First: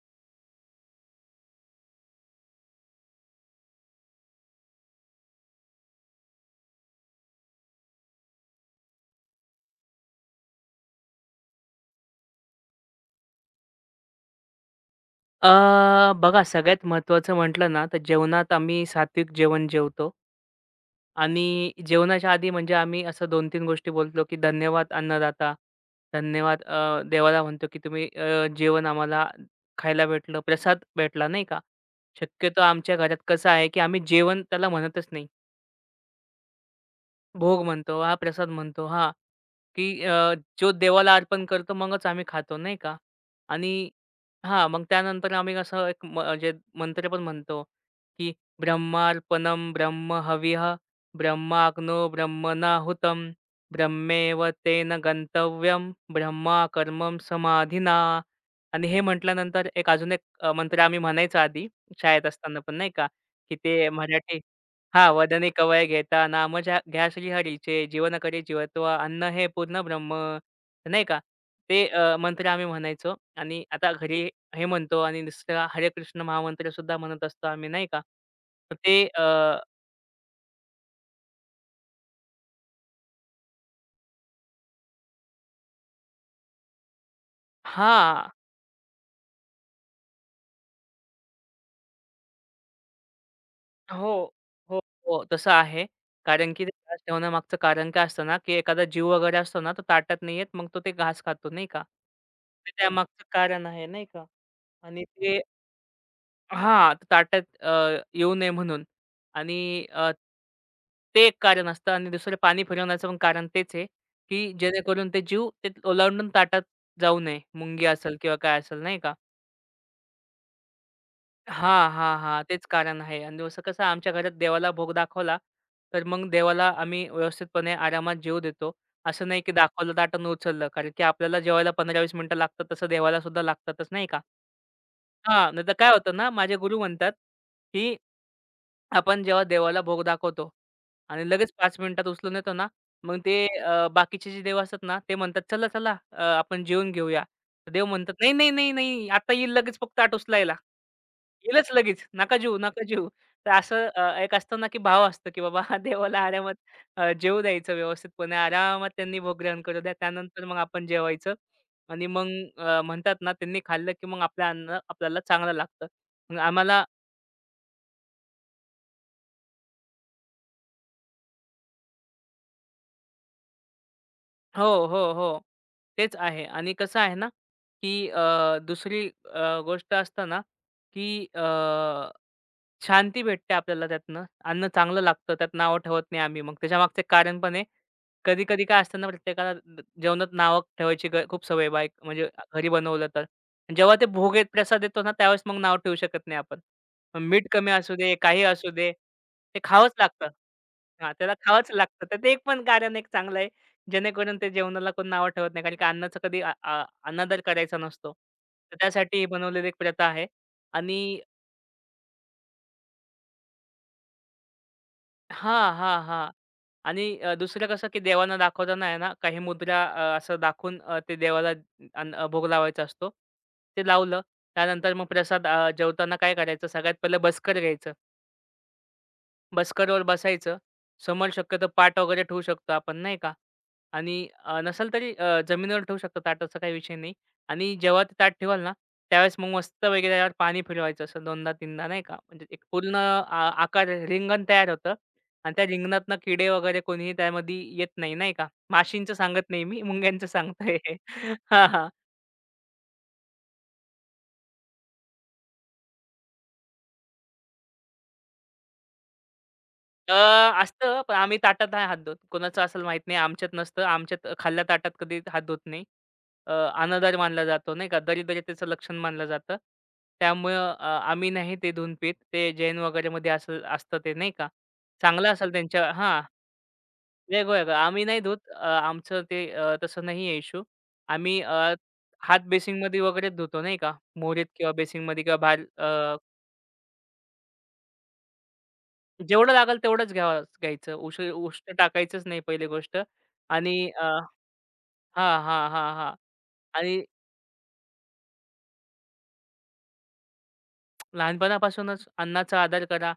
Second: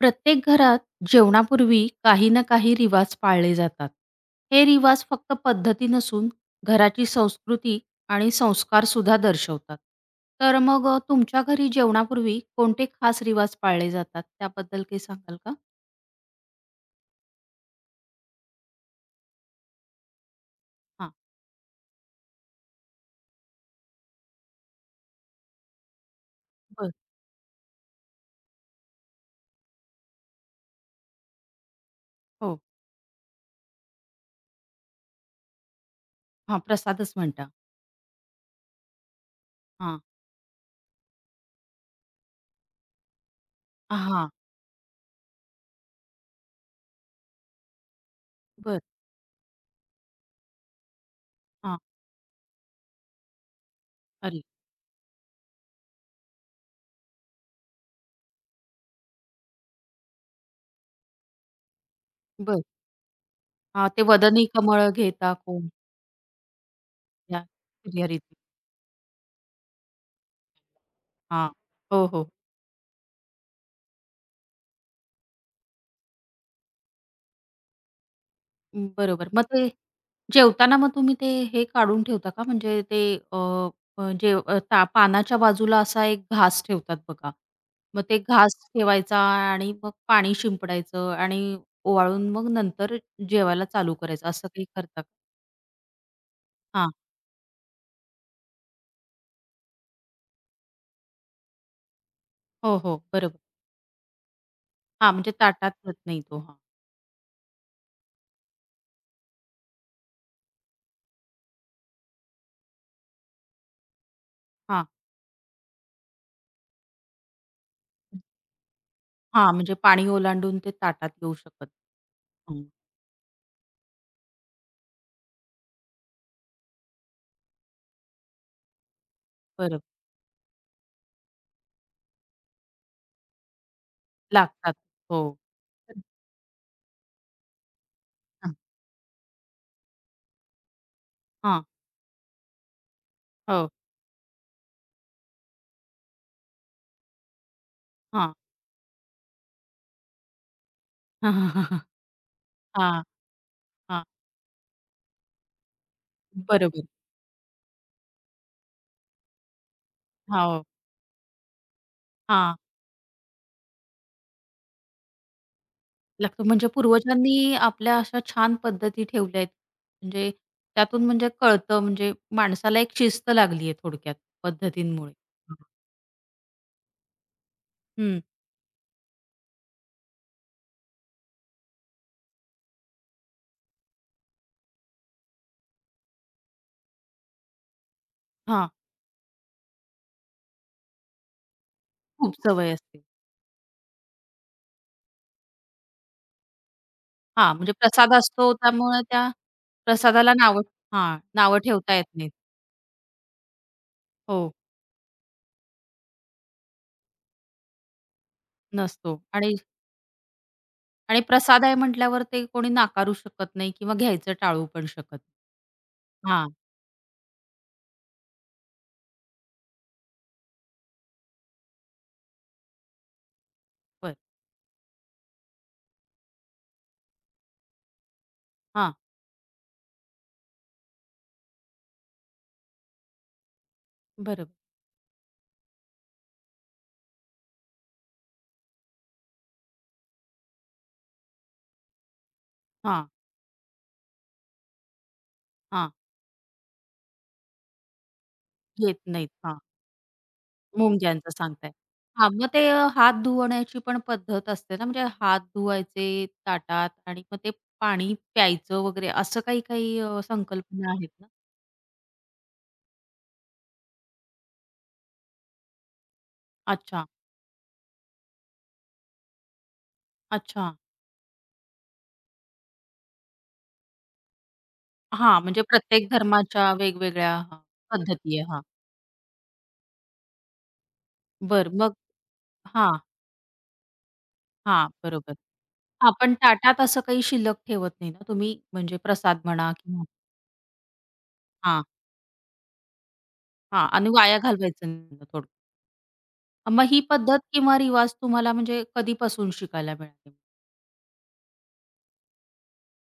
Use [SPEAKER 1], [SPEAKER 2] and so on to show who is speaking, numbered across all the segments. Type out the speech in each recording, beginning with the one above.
[SPEAKER 1] प्रत्येक घरात जेवणापूर्वी काही ना काही रिवाज पाळले जातात. हे रिवाज फक्त पद्धती नसून घराची संस्कृती आणि संस्कार सुद्धा दर्शवतात. तर मग तुमच्या घरी जेवणापूर्वी कोणते खास रिवाज पाळले जातात? त्याबद्दल काही सांगाल
[SPEAKER 2] अ,
[SPEAKER 1] का?
[SPEAKER 2] बघा सगळ्यात महत्त्वाचं म्हटलं ना, तर जेवणात आम्ही सात्विक जेवण जेवतो
[SPEAKER 1] हां.
[SPEAKER 2] आणि जेवणाच्या आधी म्हणजे आम्ही असं 2-3 गोष्टी बोलतो, की धन्यवाद अन्नदाता. धन्यवाद
[SPEAKER 1] बरं.
[SPEAKER 2] देवाला म्हणतो, की तुम्ही जेवण आम्हाला खायला भेटलं, प्रसाद भेटला नाही का.
[SPEAKER 1] हो.
[SPEAKER 2] शक्यतो आमच्या घरात कसं आहे, की आम्ही जेवण त्याला म्हणतच नाही.
[SPEAKER 1] हां, प्रसादच म्हणता.
[SPEAKER 2] भोग म्हणतो हा प्रसाद म्हणतो हा, की
[SPEAKER 1] हां.
[SPEAKER 2] जो देवाला अर्पण करतो मगच आम्ही खातो नाही का? आणि
[SPEAKER 1] हां.
[SPEAKER 2] हा मग त्यानंतर आम्ही असं एक म्हणजे मंत्र पण म्हणतो, की
[SPEAKER 1] बरं.
[SPEAKER 2] ब्रह्मार्पणं ब्रह्म हविः
[SPEAKER 1] हां.
[SPEAKER 2] ब्रह्माग्नो ब्रह्मणाहुतं
[SPEAKER 1] अरे!
[SPEAKER 2] ब्रह्मैव तेन गंतव्यं ब्रह्मा कर्मं समाधिना. आणि हे म्हटल्यानंतर एक अजून एक मंत्र आम्ही म्हणायचो आधी शाळेत असताना
[SPEAKER 1] बरं.
[SPEAKER 2] पण नाही का, की
[SPEAKER 1] हां,
[SPEAKER 2] ते
[SPEAKER 1] ते
[SPEAKER 2] मराठी
[SPEAKER 1] वदनी कमळ
[SPEAKER 2] हां,
[SPEAKER 1] घेता
[SPEAKER 2] वदने
[SPEAKER 1] कोण
[SPEAKER 2] कवय घेता नाम ज्या घ्या
[SPEAKER 1] या
[SPEAKER 2] श्रीहरीचे, जीवन
[SPEAKER 1] फिर्यारीती.
[SPEAKER 2] करी जीवत्वा, अन्न हे पूर्ण ब्रह्म, नाही का?
[SPEAKER 1] हां.
[SPEAKER 2] ते
[SPEAKER 1] हो, हो.
[SPEAKER 2] मंत्र आम्ही म्हणायचो आणि आता घरी हे म्हणतो आणि दुसरा हरे कृष्ण महामंत्र सुद्धा म्हणत असतो आम्ही, नाही का? तर
[SPEAKER 1] अं,
[SPEAKER 2] ते
[SPEAKER 1] बरोबर. मग ते जेवताना मग तुम्ही ते हे काढून ठेवता का? म्हणजे ते अ, अ, जेव अ, ता पानाच्या बाजूला असा एक घास ठेवतात बघा. मग ते
[SPEAKER 2] हां.
[SPEAKER 1] घास ठेवायचा आणि मग पाणी शिंपडायचं आणि ओवाळून मग नंतर जेवायला चालू करायचं
[SPEAKER 2] हो,
[SPEAKER 1] असं काही
[SPEAKER 2] हो,
[SPEAKER 1] करता का?
[SPEAKER 2] हो. तसं आहे. कारण की ते
[SPEAKER 1] हां.
[SPEAKER 2] घास ठेवण्यामागचं कारण काय असतं ना, की एखादा जीव वगैरे असतो ना, तो ताटात नाही येत, मग तो ते घास खातो, नाही का? ते
[SPEAKER 1] हो, हो.
[SPEAKER 2] त्यामागचं
[SPEAKER 1] बरोबर.
[SPEAKER 2] कारण आहे, नाही का? आणि
[SPEAKER 1] हां, म्हणजे
[SPEAKER 2] ते
[SPEAKER 1] ताटात होत नाही तो. हां.
[SPEAKER 2] हां, ताटात येऊ नये म्हणून आणि ते एक कारण असतं आणि दुसरं पाणी फिरवण्याचं पण कारण तेच आहे, की
[SPEAKER 1] हां.
[SPEAKER 2] जेणेकरून ते जीव ते ओलांडून ताटात जाऊ नये. मुंगी असेल किंवा काय असेल नाही का?
[SPEAKER 1] हां, म्हणजे पाणी ओलांडून ते ताटात येऊ शकत
[SPEAKER 2] हां, हां, हां.
[SPEAKER 1] हं.
[SPEAKER 2] तेच कारण आहे आणि असं कसं आमच्या घरात देवाला भोग दाखवला, तर मग देवाला आम्ही व्यवस्थितपणे आरामात जेवू देतो. असं नाही की
[SPEAKER 1] बरोबर.
[SPEAKER 2] दाखवलं ताटानं उचललं. कारण की आपल्याला जेवायला 15-20 मिनिटं लागतात, तसं देवाला सुद्धा लागतातच नाही का?
[SPEAKER 1] लागतात. हो.
[SPEAKER 2] हां, नाहीतर काय होतं ना, माझे गुरु म्हणतात, की
[SPEAKER 1] हां.
[SPEAKER 2] आपण जेव्हा देवाला भोग दाखवतो आणि लगेच
[SPEAKER 1] हां.
[SPEAKER 2] 5 मिनिटात उचलून येतो ना, मग ते
[SPEAKER 1] हो.
[SPEAKER 2] बाकीचे जे देव असतात ना, ते म्हणतात, "चला, चला आपण जेवून घेऊया." तर देव म्हणतात,
[SPEAKER 1] हां.
[SPEAKER 2] "नाही, नाही, नाही, नाही. आता येईल लगेच फक्त ताट उचलायला."
[SPEAKER 1] हां,
[SPEAKER 2] येईलच
[SPEAKER 1] हां.
[SPEAKER 2] लगेच, "नका जेवू, नका जेवू." तर असं एक असतं ना, की भाव असतो, की बाबा देवाला आरामात
[SPEAKER 1] बरोबर.
[SPEAKER 2] जेवू द्यायचं व्यवस्थितपणे. आरामात त्यांनी भोग ग्रहण करू द्या. त्यानंतर मग
[SPEAKER 1] हो.
[SPEAKER 2] आपण जेवायचं आणि मग
[SPEAKER 1] हां.
[SPEAKER 2] म्हणतात ना, त्यांनी खाल्लं, की मग आपलं अन्न आपल्याला चांगलं लागतं. मग
[SPEAKER 1] लक्ष म्हणजे
[SPEAKER 2] आम्हाला
[SPEAKER 1] पूर्वजांनी आपल्या अशा छान पद्धती ठेवल्या आहेत. म्हणजे त्यातून म्हणजे कळतं म्हणजे माणसाला एक शिस्त लागली आहे थोडक्यात
[SPEAKER 2] हो, हो,
[SPEAKER 1] पद्धतींमुळे.
[SPEAKER 2] हो. तेच आहे आणि कसं आहे ना, की
[SPEAKER 1] हं.
[SPEAKER 2] दुसरी गोष्ट असतं ना, की शांती भेटते आपल्याला त्यातनं. अन्न चांगलं लागतं, त्यात नावं ठेवत नाही आम्ही. मग त्याच्यामागचं कारण पण आहे. कधी-कधी
[SPEAKER 1] हां.
[SPEAKER 2] काय असतं ना, प्रत्येकाला जेवणात नावं ठेवायची खूप सवय बाईक म्हणजे
[SPEAKER 1] खूप
[SPEAKER 2] घरी
[SPEAKER 1] सवय असते.
[SPEAKER 2] बनवलं तर. पण जेव्हा ते भोग येत, प्रसाद येतो ना, त्यावेळेस मग नाव ठेवू शकत नाही आपण. मग मीठ
[SPEAKER 1] हां,
[SPEAKER 2] कमी
[SPEAKER 1] म्हणजे
[SPEAKER 2] असू
[SPEAKER 1] प्रसाद
[SPEAKER 2] दे, काही
[SPEAKER 1] असतो
[SPEAKER 2] असू दे,
[SPEAKER 1] त्यामुळे त्या
[SPEAKER 2] ते खावंच लागतं.
[SPEAKER 1] प्रसादाला नावं
[SPEAKER 2] हां,
[SPEAKER 1] हां,
[SPEAKER 2] त्याला
[SPEAKER 1] नावं
[SPEAKER 2] खावंच
[SPEAKER 1] ठेवता येत
[SPEAKER 2] लागतं. तर
[SPEAKER 1] नाहीत.
[SPEAKER 2] ते एक पण कारण एक चांगलं आहे, जेणेकरून ते
[SPEAKER 1] हो,
[SPEAKER 2] जेवणाला कोण नावं ठेवत नाही. कारण की अन्नाचा कधी अ, अ, अनादर करायचा नसतो. तर
[SPEAKER 1] नसतो
[SPEAKER 2] त्यासाठी ही
[SPEAKER 1] आणि
[SPEAKER 2] बनवलेली एक प्रथा आहे आणि
[SPEAKER 1] आणि प्रसाद आहे म्हटल्यावर ते कोणी नाकारू शकत नाही किंवा घ्यायचं टाळू पण शकत
[SPEAKER 2] हां, हां, हां.
[SPEAKER 1] हां,
[SPEAKER 2] आणि दुसरं कसं की देवांना दाखवताना आहे ना, काही मुद्रा असं दाखवून ते देवाला भोग लावायचा असतो. ते
[SPEAKER 1] बरं.
[SPEAKER 2] लावलं. त्यानंतर मग प्रसाद जेवताना काय करायचं, सगळ्यात पहिलं बसकर घ्यायचं.
[SPEAKER 1] हां,
[SPEAKER 2] बसकरवर बसायचं. समोर शक्यतो पाट वगैरे ठेवू शकतो आपण नाही का? आणि
[SPEAKER 1] बरोबर.
[SPEAKER 2] नसेल तरी जमिनीवर ठेवू शकतो ताटाचा काही विषय नाही. आणि जेव्हा ते ताट ठेवाल ना, त्यावेळेस मग मस्त वगैरे त्यावर पाणी फिरवायचं असं 2दा-3दा नाही का? म्हणजे एक पूर्ण
[SPEAKER 1] हां,
[SPEAKER 2] आकार रिंगण तयार होतं आणि त्या
[SPEAKER 1] हां.
[SPEAKER 2] रिंगणातनं किडे वगैरे कोणीही त्यामध्ये येत नाही, नाही का?
[SPEAKER 1] घेत
[SPEAKER 2] माशींचं सांगत
[SPEAKER 1] नाहीत.
[SPEAKER 2] नाही मी, मुंग्यांचं सांगतोय.
[SPEAKER 1] मुंग्यांचं
[SPEAKER 2] हां,
[SPEAKER 1] सांगताय.
[SPEAKER 2] हां.
[SPEAKER 1] हां, मग ते हात धुवण्याची पण पद्धत असते ना, म्हणजे हात धुवायचे ताटात आणि मग ते पाणी प्यायचं वगैरे असं काही काही
[SPEAKER 2] अ,
[SPEAKER 1] संकल्पना
[SPEAKER 2] असतं
[SPEAKER 1] आहेत
[SPEAKER 2] पण
[SPEAKER 1] ना?
[SPEAKER 2] आम्ही ताटात नाही हात धुत. कोणाचं असेल माहीत नाही. आमच्यात नसतं. आमच्यात खाल्ल्या ताटात कधी हात धुत नाही. अ,
[SPEAKER 1] अच्छा,
[SPEAKER 2] अनादर मानला जातो नाही का. दरिद्रतेचं लक्षण मानलं जातं.
[SPEAKER 1] अच्छा.
[SPEAKER 2] त्यामुळं आम्ही नाही ते धुवून पीत. ते जैन वगैरेमध्ये असं असतं ते नाही का. चांगलं
[SPEAKER 1] हां,
[SPEAKER 2] असेल
[SPEAKER 1] म्हणजे
[SPEAKER 2] त्यांच्या
[SPEAKER 1] प्रत्येक
[SPEAKER 2] हां,
[SPEAKER 1] धर्माच्या वेगवेगळ्या हां,
[SPEAKER 2] वेगवेगळं. आम्ही नाही धुत.
[SPEAKER 1] पद्धती आहे. हां,
[SPEAKER 2] आमचं ते तसं नाही आहे इश्यू. आम्ही
[SPEAKER 1] बरं मग
[SPEAKER 2] हात
[SPEAKER 1] हां,
[SPEAKER 2] बेसिनमध्ये वगैरे धुतो नाही का. मोरीत किंवा
[SPEAKER 1] हां,
[SPEAKER 2] बेसिनमध्ये
[SPEAKER 1] बरोबर.
[SPEAKER 2] किंवा बाहेर
[SPEAKER 1] हां, पण ताटात असं काही शिल्लक ठेवत नाही ना तुम्ही? म्हणजे प्रसाद
[SPEAKER 2] जेवढं
[SPEAKER 1] म्हणा
[SPEAKER 2] लागेल
[SPEAKER 1] किंवा
[SPEAKER 2] तेवढंच घ्यावं घ्यायचं. उष्ण
[SPEAKER 1] हां,
[SPEAKER 2] टाकायचंच नाही पहिली गोष्ट
[SPEAKER 1] हां
[SPEAKER 2] आणि
[SPEAKER 1] आणि वाया घालवायचं नाही ना
[SPEAKER 2] हां,
[SPEAKER 1] थोडं.
[SPEAKER 2] हां, हां, हां.
[SPEAKER 1] मग
[SPEAKER 2] आणि
[SPEAKER 1] ही पद्धत किंवा रिवाज तुम्हाला म्हणजे कधीपासून शिकायला मिळाले?
[SPEAKER 2] लहानपणापासूनच अन्नाचा आदर करा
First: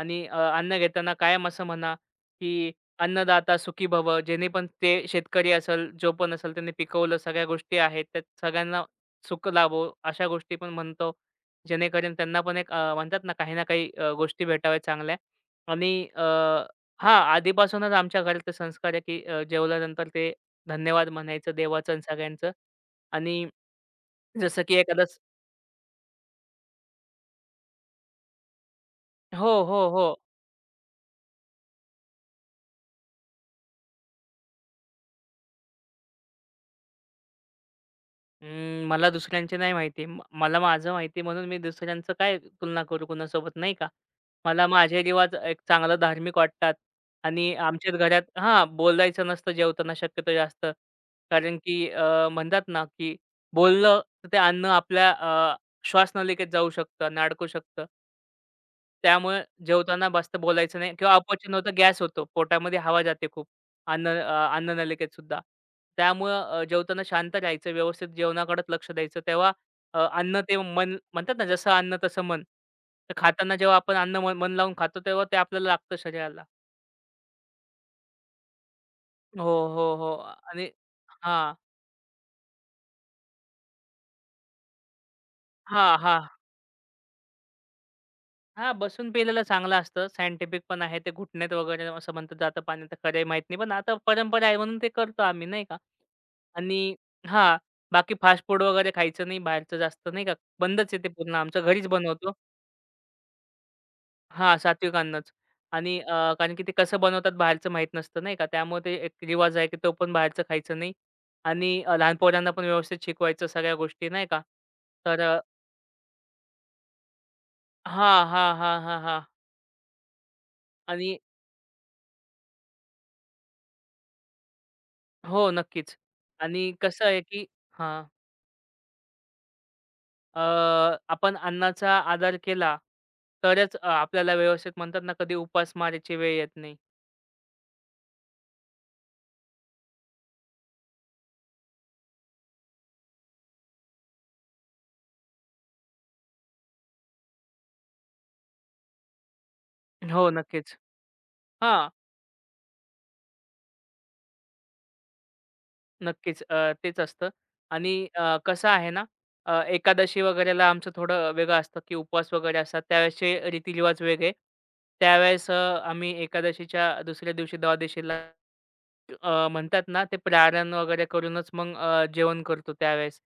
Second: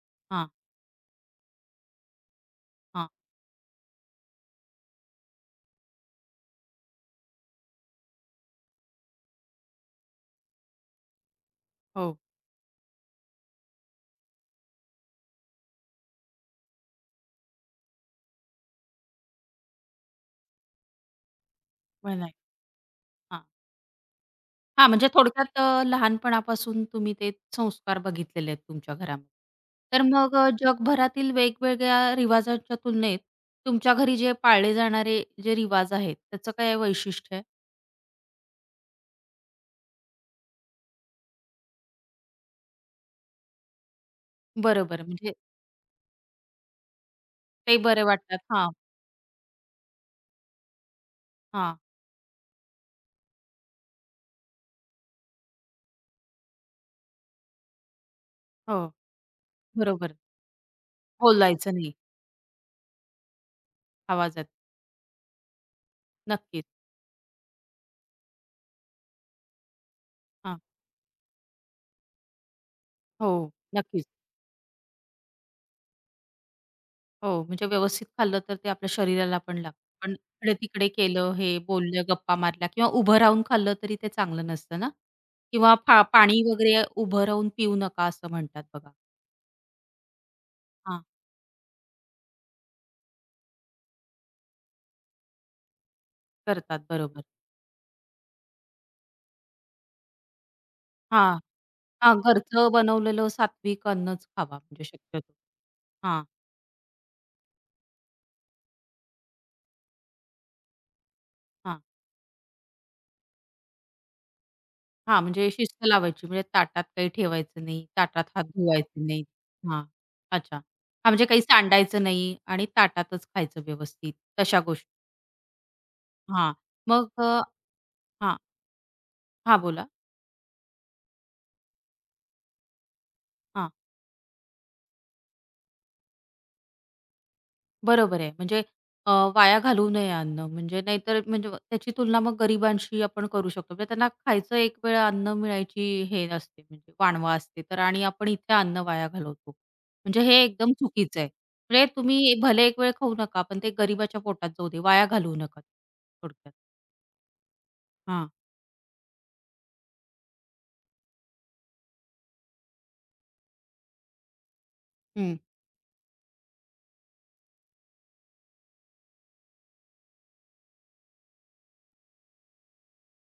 [SPEAKER 2] आणि
[SPEAKER 1] हां,
[SPEAKER 2] अन्न घेताना कायम असं म्हणा, की
[SPEAKER 1] हां.
[SPEAKER 2] अन्नदाता सुखी भव. जेणे पण ते शेतकरी असेल, जो पण असेल त्यांनी पिकवलं सगळ्या गोष्टी आहेत, त्यात सगळ्यांना सुख लाभो. अशा गोष्टी पण म्हणतो. जेणेकरून
[SPEAKER 1] हो,
[SPEAKER 2] त्यांना पण एक म्हणतात ना काही ना काही गोष्टी भेटाव्या चांगल्या आणि हां, आधीपासूनच आमच्या घरात ते संस्कार आहे, की जेवल्यानंतर ते धन्यवाद म्हणायचं देवाचं आणि
[SPEAKER 1] पण नाही.
[SPEAKER 2] सगळ्यांचं
[SPEAKER 1] हां.
[SPEAKER 2] आणि जसं की
[SPEAKER 1] हां,
[SPEAKER 2] एखादा
[SPEAKER 1] म्हणजे थोडक्यात लहानपणापासून तुम्ही ते संस्कार बघितलेले आहेत तुमच्या घरामध्ये.
[SPEAKER 2] हो, हो,
[SPEAKER 1] तर
[SPEAKER 2] हो.
[SPEAKER 1] मग जगभरातील वेगवेगळ्या रिवाजांच्या तुलनेत तुमच्या घरी जे पाळले जाणारे जे रिवाज आहेत, त्याचं काय वैशिष्ट्य आहे?
[SPEAKER 2] अं, मला दुसऱ्यांचे नाही माहिती. मला माझं माहिती आहे म्हणून मी दुसऱ्यांचं काय तुलना करू कुणासोबत नाही का. मला माझे
[SPEAKER 1] बरोबर, म्हणजे
[SPEAKER 2] रिवाज एक चांगलं धार्मिक वाटतात आणि
[SPEAKER 1] ते
[SPEAKER 2] आमच्याच
[SPEAKER 1] बरे
[SPEAKER 2] घरात
[SPEAKER 1] वाटतात.
[SPEAKER 2] हां,
[SPEAKER 1] हां,
[SPEAKER 2] बोलायचं नसतं जेवताना शक्यतो जास्त. कारण
[SPEAKER 1] हां.
[SPEAKER 2] की म्हणतात ना, की बोललं तर ते अन्न आपल्या श्वासनलिकेत जाऊ शकतं आणि अडकू शकतं.
[SPEAKER 1] हो,
[SPEAKER 2] त्यामुळे जेवताना
[SPEAKER 1] बरोबर.
[SPEAKER 2] जास्त बोलायचं नाही किंवा अपचन होतं,
[SPEAKER 1] बोलायचं नाही
[SPEAKER 2] गॅस होतो. पोटामध्ये हवा जाते खूप. अन्न
[SPEAKER 1] आवाजात.
[SPEAKER 2] अन्ननलिकेतसुद्धा. त्यामुळं
[SPEAKER 1] नक्कीच.
[SPEAKER 2] जेवताना शांत राहायचं, व्यवस्थित जेवणाकडेच लक्ष द्यायचं. तेव्हा अन्न ते
[SPEAKER 1] हां.
[SPEAKER 2] मन म्हणतात ना, जसं अन्न तसं मन. तर
[SPEAKER 1] हो,
[SPEAKER 2] खाताना जेव्हा आपण
[SPEAKER 1] नक्कीच.
[SPEAKER 2] अन्न मन मन लावून खातो, तेव्हा ते आपल्याला लागतं शरीराला.
[SPEAKER 1] हो, म्हणजे व्यवस्थित खाल्लं तर ते आपल्या शरीराला
[SPEAKER 2] हो,
[SPEAKER 1] पण लागतं.
[SPEAKER 2] हो, हो.
[SPEAKER 1] पण
[SPEAKER 2] आणि
[SPEAKER 1] इकडे-तिकडे केलं,
[SPEAKER 2] हां.
[SPEAKER 1] हे बोललं, गप्पा मारल्या किंवा उभं राहून खाल्लं तरी ते चांगलं नसतं ना? किंवा
[SPEAKER 2] हां, हां.
[SPEAKER 1] पाणी वगैरे उभं राहून पिऊ नका असं म्हणतात
[SPEAKER 2] हां,
[SPEAKER 1] बघा.
[SPEAKER 2] बसून पिलेलं चांगलं असतं. सायंटिफिक पण आहे.
[SPEAKER 1] हां,
[SPEAKER 2] ते घुटण्यात वगैरे असं म्हणतात जातं पाणी. तर खरं आहे माहीत नाही. पण आता परंपरा आहे म्हणून ते करतो आम्ही नाही का.
[SPEAKER 1] करतात
[SPEAKER 2] आणि
[SPEAKER 1] बरोबर.
[SPEAKER 2] हां, बाकी फास्ट फूड वगैरे खायचं नाही, बाहेरचं जास्त नाही का. बंदच आहे ते पूर्ण
[SPEAKER 1] हां,
[SPEAKER 2] आमचं. घरीच
[SPEAKER 1] हां,
[SPEAKER 2] बनवतो.
[SPEAKER 1] घरचं बनवलेलं सात्विक अन्नच
[SPEAKER 2] हां,
[SPEAKER 1] खावा म्हणजे
[SPEAKER 2] सात्विक अन्नच
[SPEAKER 1] शक्यतो.
[SPEAKER 2] आणि
[SPEAKER 1] हां,
[SPEAKER 2] कारण की ते कसं बनवतात बाहेरचं माहीत नसतं नाही का? त्यामुळे ते एक रिवाज आहे, की तो पण बाहेरचं खायचं नाही आणि
[SPEAKER 1] हां,
[SPEAKER 2] लहान पोरांना पण व्यवस्थित शिकवायचं सगळ्या गोष्टी नाही का? तर
[SPEAKER 1] हां, म्हणजे शिस्त लावायची म्हणजे ताटात काही ठेवायचं नाही, ताटात
[SPEAKER 2] हां,
[SPEAKER 1] हात
[SPEAKER 2] हां, हां, हां,
[SPEAKER 1] धुवायचे
[SPEAKER 2] हां
[SPEAKER 1] नाहीत. हां, अच्छा. हां,
[SPEAKER 2] आणि
[SPEAKER 1] म्हणजे काही सांडायचं नाही आणि ताटातच खायचं व्यवस्थित, तशा गोष्टी.
[SPEAKER 2] हो, नक्कीच
[SPEAKER 1] हां.
[SPEAKER 2] आणि कसं
[SPEAKER 1] मग
[SPEAKER 2] आहे, की हां,
[SPEAKER 1] हां. हां, बोला.
[SPEAKER 2] अ, आपण अन्नाचा आदर केला,
[SPEAKER 1] हां,
[SPEAKER 2] तरच आपल्याला व्यवस्थित म्हणतात ना, कधी उपास मारायची वेळ येत नाही.
[SPEAKER 1] बरोबर आहे. म्हणजे अ, वाया घालवू नये अन्न म्हणजे नाहीतर म्हणजे त्याची तुलना मग गरिबांशी आपण करू शकतो. म्हणजे त्यांना खायचं एक वेळा अन्न मिळायची हे असते म्हणजे वानवा असते तर आणि आपण इथे अन्न वाया घालवतो. म्हणजे
[SPEAKER 2] हो,
[SPEAKER 1] हे एकदम
[SPEAKER 2] नक्कीच.
[SPEAKER 1] चुकीचं आहे. म्हणजे
[SPEAKER 2] हां.
[SPEAKER 1] तुम्ही भले एक वेळ खाऊ नका, पण ते गरिबाच्या पोटात जाऊ दे, वाया घालवू नका.
[SPEAKER 2] नक्कीच.
[SPEAKER 1] थोडक्यात.
[SPEAKER 2] तेच असतं आणि
[SPEAKER 1] हां.
[SPEAKER 2] कसं आहे ना, एकादशी वगैरेला आमचं थोडं वेगळं असतं, की उपवास वगैरे असतात. त्यावेळेसचे रीतिरिवाज वेगळे.
[SPEAKER 1] हं.
[SPEAKER 2] त्यावेळेस आम्ही एकादशीच्या दुसऱ्या दिवशी द्वादशीला म्हणतात ना, ते प्रारण वगैरे करूनच मग जेवण करतो त्यावेळेस,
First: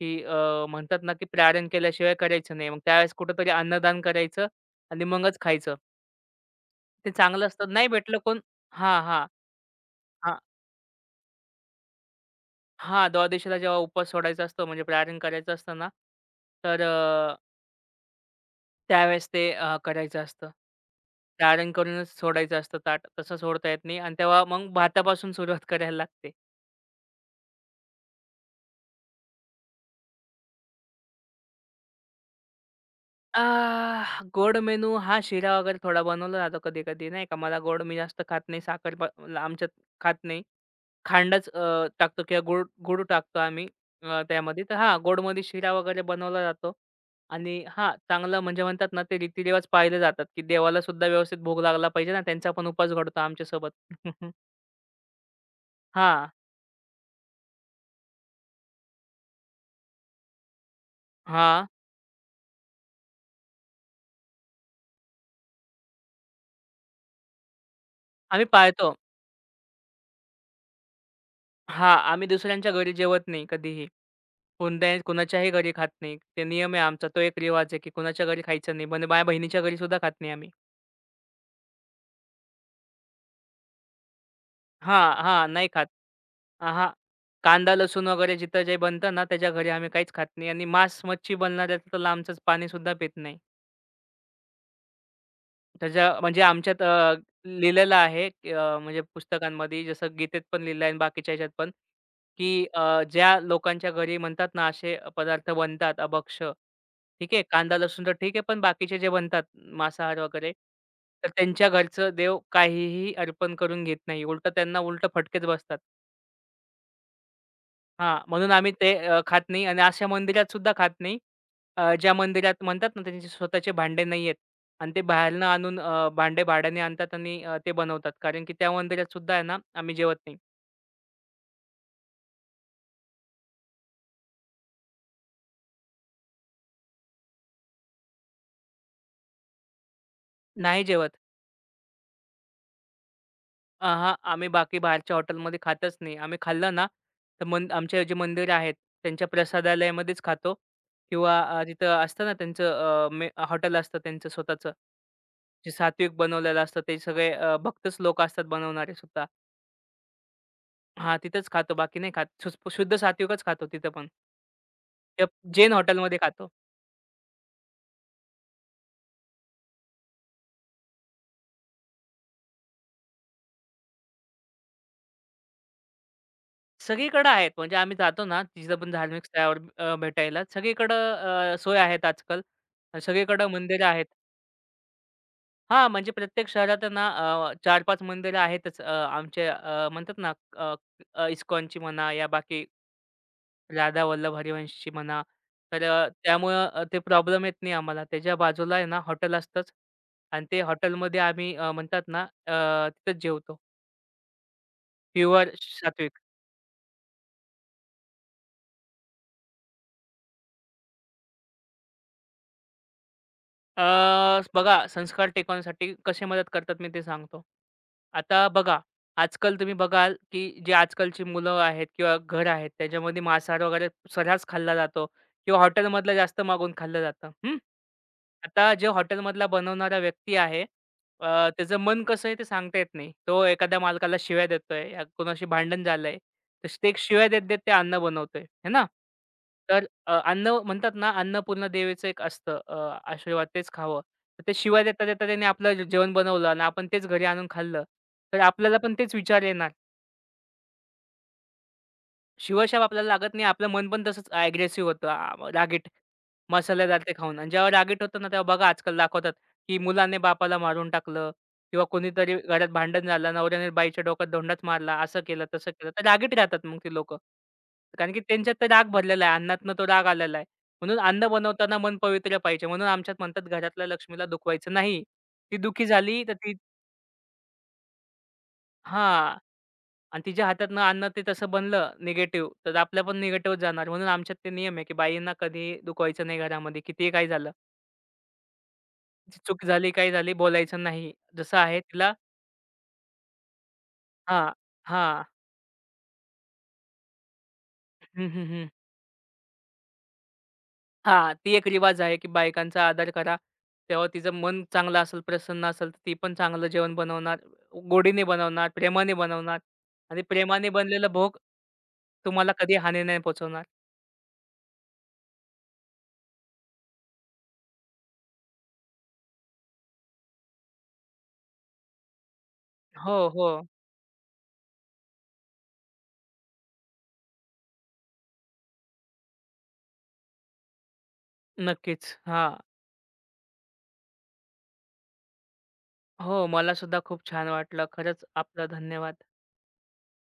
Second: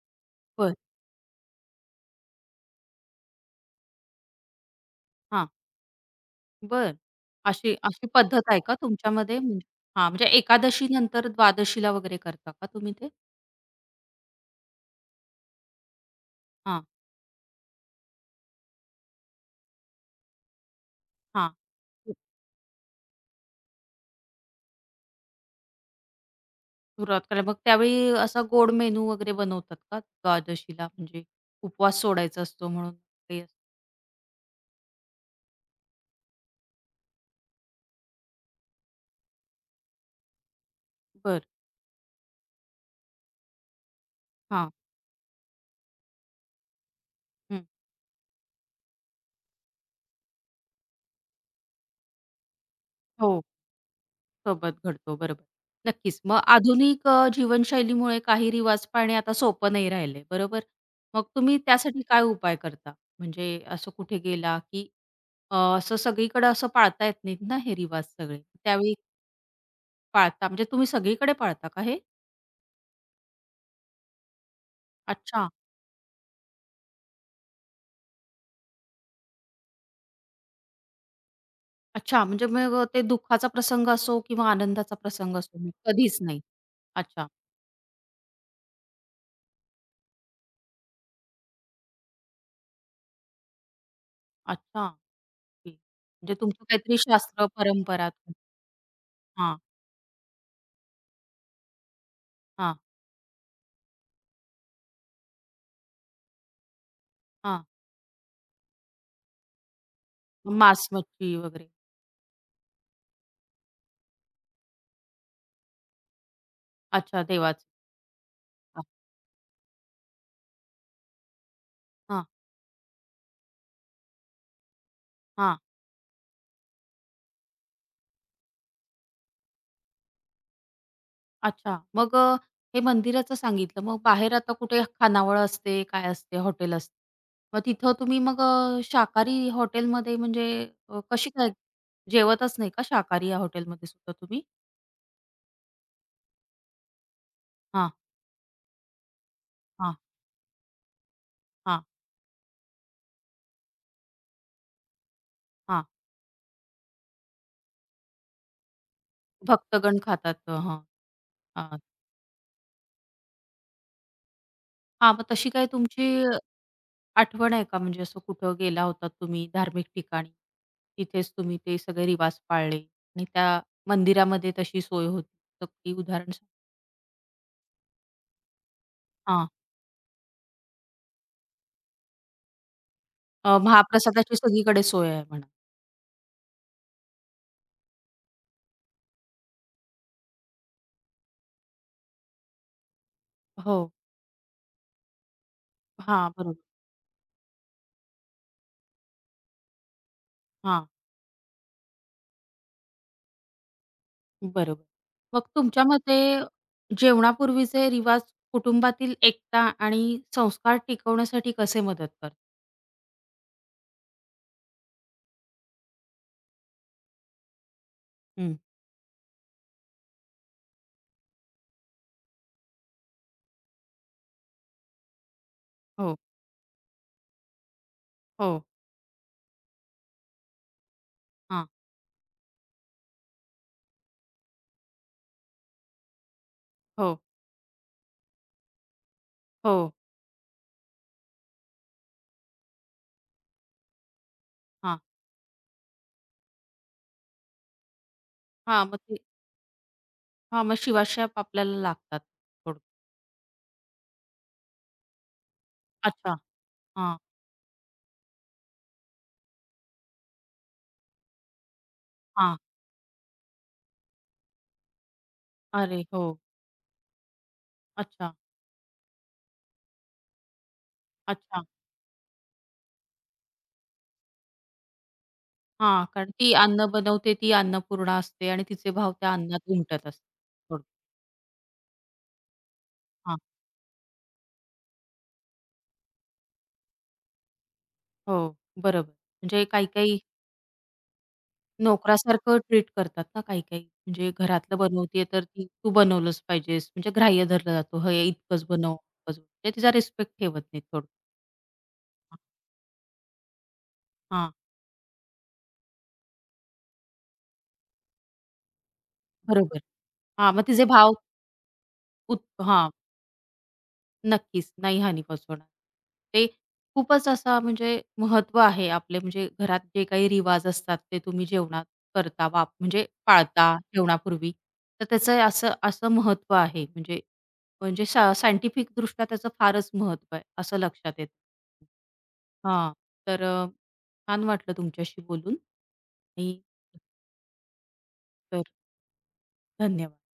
[SPEAKER 2] की
[SPEAKER 1] बरं.
[SPEAKER 2] म्हणतात ना, की प्रारण केल्याशिवाय करायचं नाही. मग त्यावेळेस कुठेतरी अन्नदान करायचं आणि मगच
[SPEAKER 1] हां.
[SPEAKER 2] खायचं.
[SPEAKER 1] बरं.
[SPEAKER 2] ते चांगलं असतं.
[SPEAKER 1] अशी
[SPEAKER 2] नाही
[SPEAKER 1] अशी
[SPEAKER 2] भेटलं कोण
[SPEAKER 1] पद्धत आहे का
[SPEAKER 2] हां, हां.
[SPEAKER 1] तुमच्यामध्ये? म्हणजे हां, म्हणजे एकादशीनंतर द्वादशीला वगैरे करता का तुम्ही
[SPEAKER 2] हां,
[SPEAKER 1] ते?
[SPEAKER 2] द्वादशीला जेव्हा उपवास सोडायचा असतो म्हणजे पारायण करायचं असतं ना, तर
[SPEAKER 1] हां,
[SPEAKER 2] त्यावेळेस ते करायचं असतं.
[SPEAKER 1] हां.
[SPEAKER 2] पारायण करूनच सोडायचं असतं ताट. तसं सोडता येत नाही आणि तेव्हा मग भातापासून सुरुवात करायला लागते.
[SPEAKER 1] सुरुवात करा. मग त्यावेळी असा गोड मेनू वगैरे बनवतात का द्वादशीला? म्हणजे उपवास सोडायचा असतो म्हणून काही असं?
[SPEAKER 2] आह, गोड मेनू हा शिरा वगैरे थोडा बनवला जातो कधी-कधी नाही का. मला गोड मी जास्त खात नाही. साखर ब आमच्यात खात नाही.
[SPEAKER 1] बरं.
[SPEAKER 2] खांडच टाकतो किंवा गूळ गूळ टाकतो आम्ही त्यामध्ये.
[SPEAKER 1] हां.
[SPEAKER 2] तर हां, गोडमध्ये शिरा वगैरे बनवला जातो आणि
[SPEAKER 1] हं.
[SPEAKER 2] हां, चांगलं म्हणजे म्हणतात ना, ते रीतिरिवाज पाळले जातात, की देवाला सुद्धा व्यवस्थित भोग लागला पाहिजे ना, त्यांचा पण उपवास घडतो
[SPEAKER 1] हो.
[SPEAKER 2] आमच्यासोबत.
[SPEAKER 1] सोबत घडतो. बरोबर. नक्कीच.
[SPEAKER 2] हां,
[SPEAKER 1] मग आधुनिक जीवनशैलीमुळे काही रिवाज पाळणे आता सोपं नाही राहिले, बरोबर? मग तुम्ही
[SPEAKER 2] हां.
[SPEAKER 1] त्यासाठी काय उपाय करता? म्हणजे असं कुठे गेला, की असं सगळीकडे असं पाळता येत नाहीत ना हे रिवाज सगळे.
[SPEAKER 2] आम्ही पाळतो.
[SPEAKER 1] त्यावेळी पाळता म्हणजे तुम्ही सगळीकडे पाळता का
[SPEAKER 2] हां,
[SPEAKER 1] हे?
[SPEAKER 2] आम्ही दुसऱ्यांच्या घरी जेवत नाही कधीही. कोणत्याही
[SPEAKER 1] अच्छा.
[SPEAKER 2] कुणाच्याही घरी खात नाही. ते नियम आहे आमचा. तो एक रिवाज आहे, की कुणाच्या घरी खायचं नाही. पण माझ्या बहिणीच्या घरी सुद्धा खात नाही आम्ही.
[SPEAKER 1] अच्छा. म्हणजे मग ते दुःखाचा प्रसंग असो किंवा आनंदाचा
[SPEAKER 2] हां,
[SPEAKER 1] प्रसंग
[SPEAKER 2] हां.
[SPEAKER 1] असो,
[SPEAKER 2] नाही
[SPEAKER 1] मग
[SPEAKER 2] खात.
[SPEAKER 1] कधीच नाही.
[SPEAKER 2] हां.
[SPEAKER 1] अच्छा.
[SPEAKER 2] कांदा, लसूण वगैरे जिथं जे बनतं ना, त्याच्या घरी आम्ही काहीच खात नाही आणि मांस, मच्छी बनणाऱ्याचं तर लांबचंच पाणी सुद्धा पित नाही.
[SPEAKER 1] अच्छा. ओके.
[SPEAKER 2] त्याच्या
[SPEAKER 1] म्हणजे
[SPEAKER 2] म्हणजे
[SPEAKER 1] तुमचं
[SPEAKER 2] आमच्यात
[SPEAKER 1] काहीतरी शास्त्र,
[SPEAKER 2] लिहिलेलं
[SPEAKER 1] परंपरा.
[SPEAKER 2] आहे की, म्हणजे
[SPEAKER 1] हां,
[SPEAKER 2] पुस्तकांमध्ये जसं गीतेत पण लिहिलं आहे आणि बाकीच्या ह्याच्यात पण, की
[SPEAKER 1] हां,
[SPEAKER 2] ज्या लोकांच्या घरी म्हणतात ना, असे पदार्थ बनतात अभक्ष, ठीक आहे.
[SPEAKER 1] हां.
[SPEAKER 2] कांदा, लसूण तर ठीक आहे, पण बाकीचे जे बनतात मांसाहार वगैरे,
[SPEAKER 1] मांस,
[SPEAKER 2] तर
[SPEAKER 1] मच्छी
[SPEAKER 2] त्यांच्या
[SPEAKER 1] वगैरे.
[SPEAKER 2] घरचं देव काहीही अर्पण करून घेत नाही. उलटं त्यांना उलटं फटकेच बसतात.
[SPEAKER 1] अच्छा देवाचं.
[SPEAKER 2] हां, म्हणून आम्ही
[SPEAKER 1] हां,
[SPEAKER 2] ते खात नाही आणि अशा मंदिरात सुद्धा खात नाही. ज्या
[SPEAKER 1] हां,
[SPEAKER 2] मंदिरात म्हणतात ना त्यांचे स्वतःचे भांडे नाहीयेत आणि ते बाहेरनं
[SPEAKER 1] हां.
[SPEAKER 2] आणून भांडे भाड्याने आणतात आणि ते बनवतात. कारण की त्या मंदिरात सुद्धा आहे ना आम्ही जेवत नाही.
[SPEAKER 1] अच्छा. मग हे मंदिराचं सांगितलं. मग बाहेर आता कुठे खानावळ असते, काय असते, हॉटेल असते. मग तिथं तुम्ही मग शाकाहारी हॉटेलमध्ये म्हणजे
[SPEAKER 2] नाही जेवत.
[SPEAKER 1] कशी काय जेवतच नाही का शाकाहारी या हॉटेलमध्ये सुद्धा
[SPEAKER 2] अहा,
[SPEAKER 1] तुम्ही?
[SPEAKER 2] आम्ही बाकी बाहेरच्या हॉटेलमध्ये खातच नाही. आम्ही खाल्लं ना तर
[SPEAKER 1] हां,
[SPEAKER 2] आमचे जे मंदिर आहेत त्यांच्या
[SPEAKER 1] हां,
[SPEAKER 2] प्रसादालयामध्येच खातो किंवा
[SPEAKER 1] हां,
[SPEAKER 2] तिथं असतं ना त्यांचं अ, मे हॉटेल असतं त्यांचं स्वतःचं. जे
[SPEAKER 1] हां.
[SPEAKER 2] सात्विक बनवलेलं असतं ते सगळे भक्तच लोक असतात बनवणारे सुद्धा.
[SPEAKER 1] भक्तगण खातात. हां.
[SPEAKER 2] हां, तिथेच खातो.
[SPEAKER 1] हां.
[SPEAKER 2] बाकी नाही खात. शुद्ध सात्विकच खातो तिथं पण.
[SPEAKER 1] हां, मग
[SPEAKER 2] त्या
[SPEAKER 1] तशी काय
[SPEAKER 2] जैन
[SPEAKER 1] तुमची
[SPEAKER 2] हॉटेलमध्ये खातो.
[SPEAKER 1] आठवण आहे का म्हणजे असं कुठं गेला होता तुम्ही धार्मिक ठिकाणी? तिथेच तुम्ही ते सगळे रिवाज पाळले आणि त्या मंदिरामध्ये तशी सोय होती. तर ती उदाहरण सांग.
[SPEAKER 2] सगळीकडे आहेत. म्हणजे आम्ही जातो ना, तिथं पण धार्मिक
[SPEAKER 1] हां.
[SPEAKER 2] स्थळावर भेटायला. सगळीकडं सोय आहेत आजकाल. सगळीकडं मंदिरं आहेत.
[SPEAKER 1] महाप्रसादाची सगळीकडे सोय आहे म्हणा.
[SPEAKER 2] हां, म्हणजे प्रत्येक शहरात आहे ना 4-5 मंदिरं आहेतच. आमचे म्हणतात ना अ, अ, इस्कॉनची म्हणा या बाकी
[SPEAKER 1] हो.
[SPEAKER 2] राधा वल्लभ हरिवंशची म्हणा. तर
[SPEAKER 1] हां, बरोबर.
[SPEAKER 2] त्यामुळं ते प्रॉब्लेम येत नाही आम्हाला. त्याच्या बाजूला आहे ना हॉटेल असतंच आणि ते
[SPEAKER 1] हां,
[SPEAKER 2] हॉटेलमध्ये आम्ही म्हणतात ना अ, तिथेच जेवतो.
[SPEAKER 1] बरोबर. मग
[SPEAKER 2] प्युअर
[SPEAKER 1] तुमच्या मते
[SPEAKER 2] सात्विक.
[SPEAKER 1] जेवणापूर्वीचे रिवाज कुटुंबातील एकता आणि संस्कार टिकवण्यासाठी कसे मदत करतात?
[SPEAKER 2] अ, बघा संस्कार टिकवण्यासाठी कसे मदत करतात मी ते सांगतो. आता
[SPEAKER 1] हं.
[SPEAKER 2] बघा, आजकाल तुम्ही बघाल, की जे आजकालची मुलं आहेत किंवा घर आहेत त्याच्यामध्ये मांसाहार वगैरे सर्रास खाल्ला जातो किंवा हॉटेलमधलं
[SPEAKER 1] हो,
[SPEAKER 2] जास्त मागून खाल्लं जातं. हं.
[SPEAKER 1] हो.
[SPEAKER 2] आता जे हॉटेलमधला बनवणारा व्यक्ती आहे
[SPEAKER 1] हां.
[SPEAKER 2] त्याचं मन कसं आहे ते सांगता येत नाही. तो एखाद्या मालकाला शिव्या देतोय, या कोणाशी भांडण झालंय. तर ते एक
[SPEAKER 1] हो,
[SPEAKER 2] शिव्या देत-देत ते अन्न बनवतोय, है ना?
[SPEAKER 1] हो.
[SPEAKER 2] तर अन्न म्हणतात ना, अन्नपूर्णा देवीचं एक असतं आशीर्वाद तेच खावं. तर ते शिवाय
[SPEAKER 1] हां.
[SPEAKER 2] देता-देता त्यांनी आपलं जेवण बनवलं आणि आपण तेच घरी आणून खाल्लं, तर आपल्याला
[SPEAKER 1] हां,
[SPEAKER 2] पण
[SPEAKER 1] मग
[SPEAKER 2] तेच
[SPEAKER 1] ते
[SPEAKER 2] विचार येणार.
[SPEAKER 1] हां, मग शिवाशाप आपल्याला लागतात थोडं.
[SPEAKER 2] शिवाशाप आपल्याला लागत नाही. आपलं मन पण तसंच अग्रेसिव्ह होतं, रागीट.
[SPEAKER 1] अच्छा.
[SPEAKER 2] मसालेदार ते
[SPEAKER 1] हां,
[SPEAKER 2] खाऊन आणि जेव्हा रागीट होतं ना, तेव्हा बघा आजकाल दाखवतात, की मुलाने बापाला मारून टाकलं किंवा कोणीतरी
[SPEAKER 1] हां.
[SPEAKER 2] घरात भांडण झालं, नवऱ्याने बाईच्या डोक्यात धोंडाच मारला, असं केलं, तसं केलं.
[SPEAKER 1] अरे
[SPEAKER 2] तर रागीट
[SPEAKER 1] हो.
[SPEAKER 2] राहतात मग ती लोकं. कारण की
[SPEAKER 1] अच्छा,
[SPEAKER 2] त्यांच्यात तर राग भरलेला आहे. अन्नातनं तो राग आलेला आहे. म्हणून अन्न
[SPEAKER 1] अच्छा.
[SPEAKER 2] बनवताना मन पवित्र पाहिजे. म्हणून आमच्यात म्हणतात, घरातल्या लक्ष्मीला दुखवायचं नाही. ती दुःखी
[SPEAKER 1] हां,
[SPEAKER 2] झाली
[SPEAKER 1] कारण
[SPEAKER 2] तर
[SPEAKER 1] ती
[SPEAKER 2] ती
[SPEAKER 1] अन्न बनवते ती अन्नपूर्णा असते आणि तिचे भाव त्या
[SPEAKER 2] हां.
[SPEAKER 1] अन्नात उमटत
[SPEAKER 2] आणि
[SPEAKER 1] असतात.
[SPEAKER 2] तिच्या हातातनं
[SPEAKER 1] थोड
[SPEAKER 2] अन्न ते तसं बनलं निगेटिव्ह, तर आपलं पण
[SPEAKER 1] हां,
[SPEAKER 2] निगेटिव्हच जाणार. म्हणून आमच्यात ते नियम आहे, की बाईंना कधीही दुखवायचं नाही घरामध्ये. कितीही काही झालं.
[SPEAKER 1] हो, बरोबर.
[SPEAKER 2] तिची
[SPEAKER 1] म्हणजे
[SPEAKER 2] चूक झाली, काही
[SPEAKER 1] काही-काही
[SPEAKER 2] झाली, बोलायचं नाही. जसं आहे तिला
[SPEAKER 1] नोकरासारखं ट्रीट करतात ना काही-काही. म्हणजे
[SPEAKER 2] हां,
[SPEAKER 1] घरातलं
[SPEAKER 2] हां.
[SPEAKER 1] बनवतीये तर ती तू बनवलंच पाहिजेस. म्हणजे ग्राह्य धरला जातो. हे
[SPEAKER 2] हं, हं,
[SPEAKER 1] इतकंच
[SPEAKER 2] हं.
[SPEAKER 1] बनव, इतकंच म्हणजे तिचा रिस्पेक्ट ठेवत नाहीत थोडं.
[SPEAKER 2] हां, ती एक रिवाज आहे, की बायकांचा आदर करा. तेव्हा तिचं
[SPEAKER 1] हां,
[SPEAKER 2] मन चांगलं असेल, प्रसन्न असेल, तर ती पण चांगलं जेवण बनवणार, गोडीने बनवणार, प्रेमाने बनवणार
[SPEAKER 1] बरोबर.
[SPEAKER 2] आणि
[SPEAKER 1] हां, मग
[SPEAKER 2] प्रेमाने
[SPEAKER 1] तिचे
[SPEAKER 2] बनलेला
[SPEAKER 1] भाव
[SPEAKER 2] भोग तुम्हाला कधी
[SPEAKER 1] हां.
[SPEAKER 2] हानी नाही पोहोचवणार.
[SPEAKER 1] नक्कीच. नाही हानी पोहोचवणार. ते खूपच असा म्हणजे महत्त्व आहे आपले म्हणजे घरात जे काही रिवाज असतात ते तुम्ही जेवणात करता म्हणजे
[SPEAKER 2] हो, हो.
[SPEAKER 1] पाळता जेवणापूर्वी. तर त्याचं असं असं महत्त्व आहे म्हणजे म्हणजे सायंटिफिकदृष्ट्या त्याचं फारच महत्त्व आहे असं लक्षात येतं.
[SPEAKER 2] नक्कीच. हां.
[SPEAKER 1] हां. तर छान वाटलं तुमच्याशी बोलून
[SPEAKER 2] हो,
[SPEAKER 1] आणि
[SPEAKER 2] मला सुद्धा खूप छान वाटलं. खरंच
[SPEAKER 1] तर
[SPEAKER 2] आपलं धन्यवाद.
[SPEAKER 1] धन्यवाद.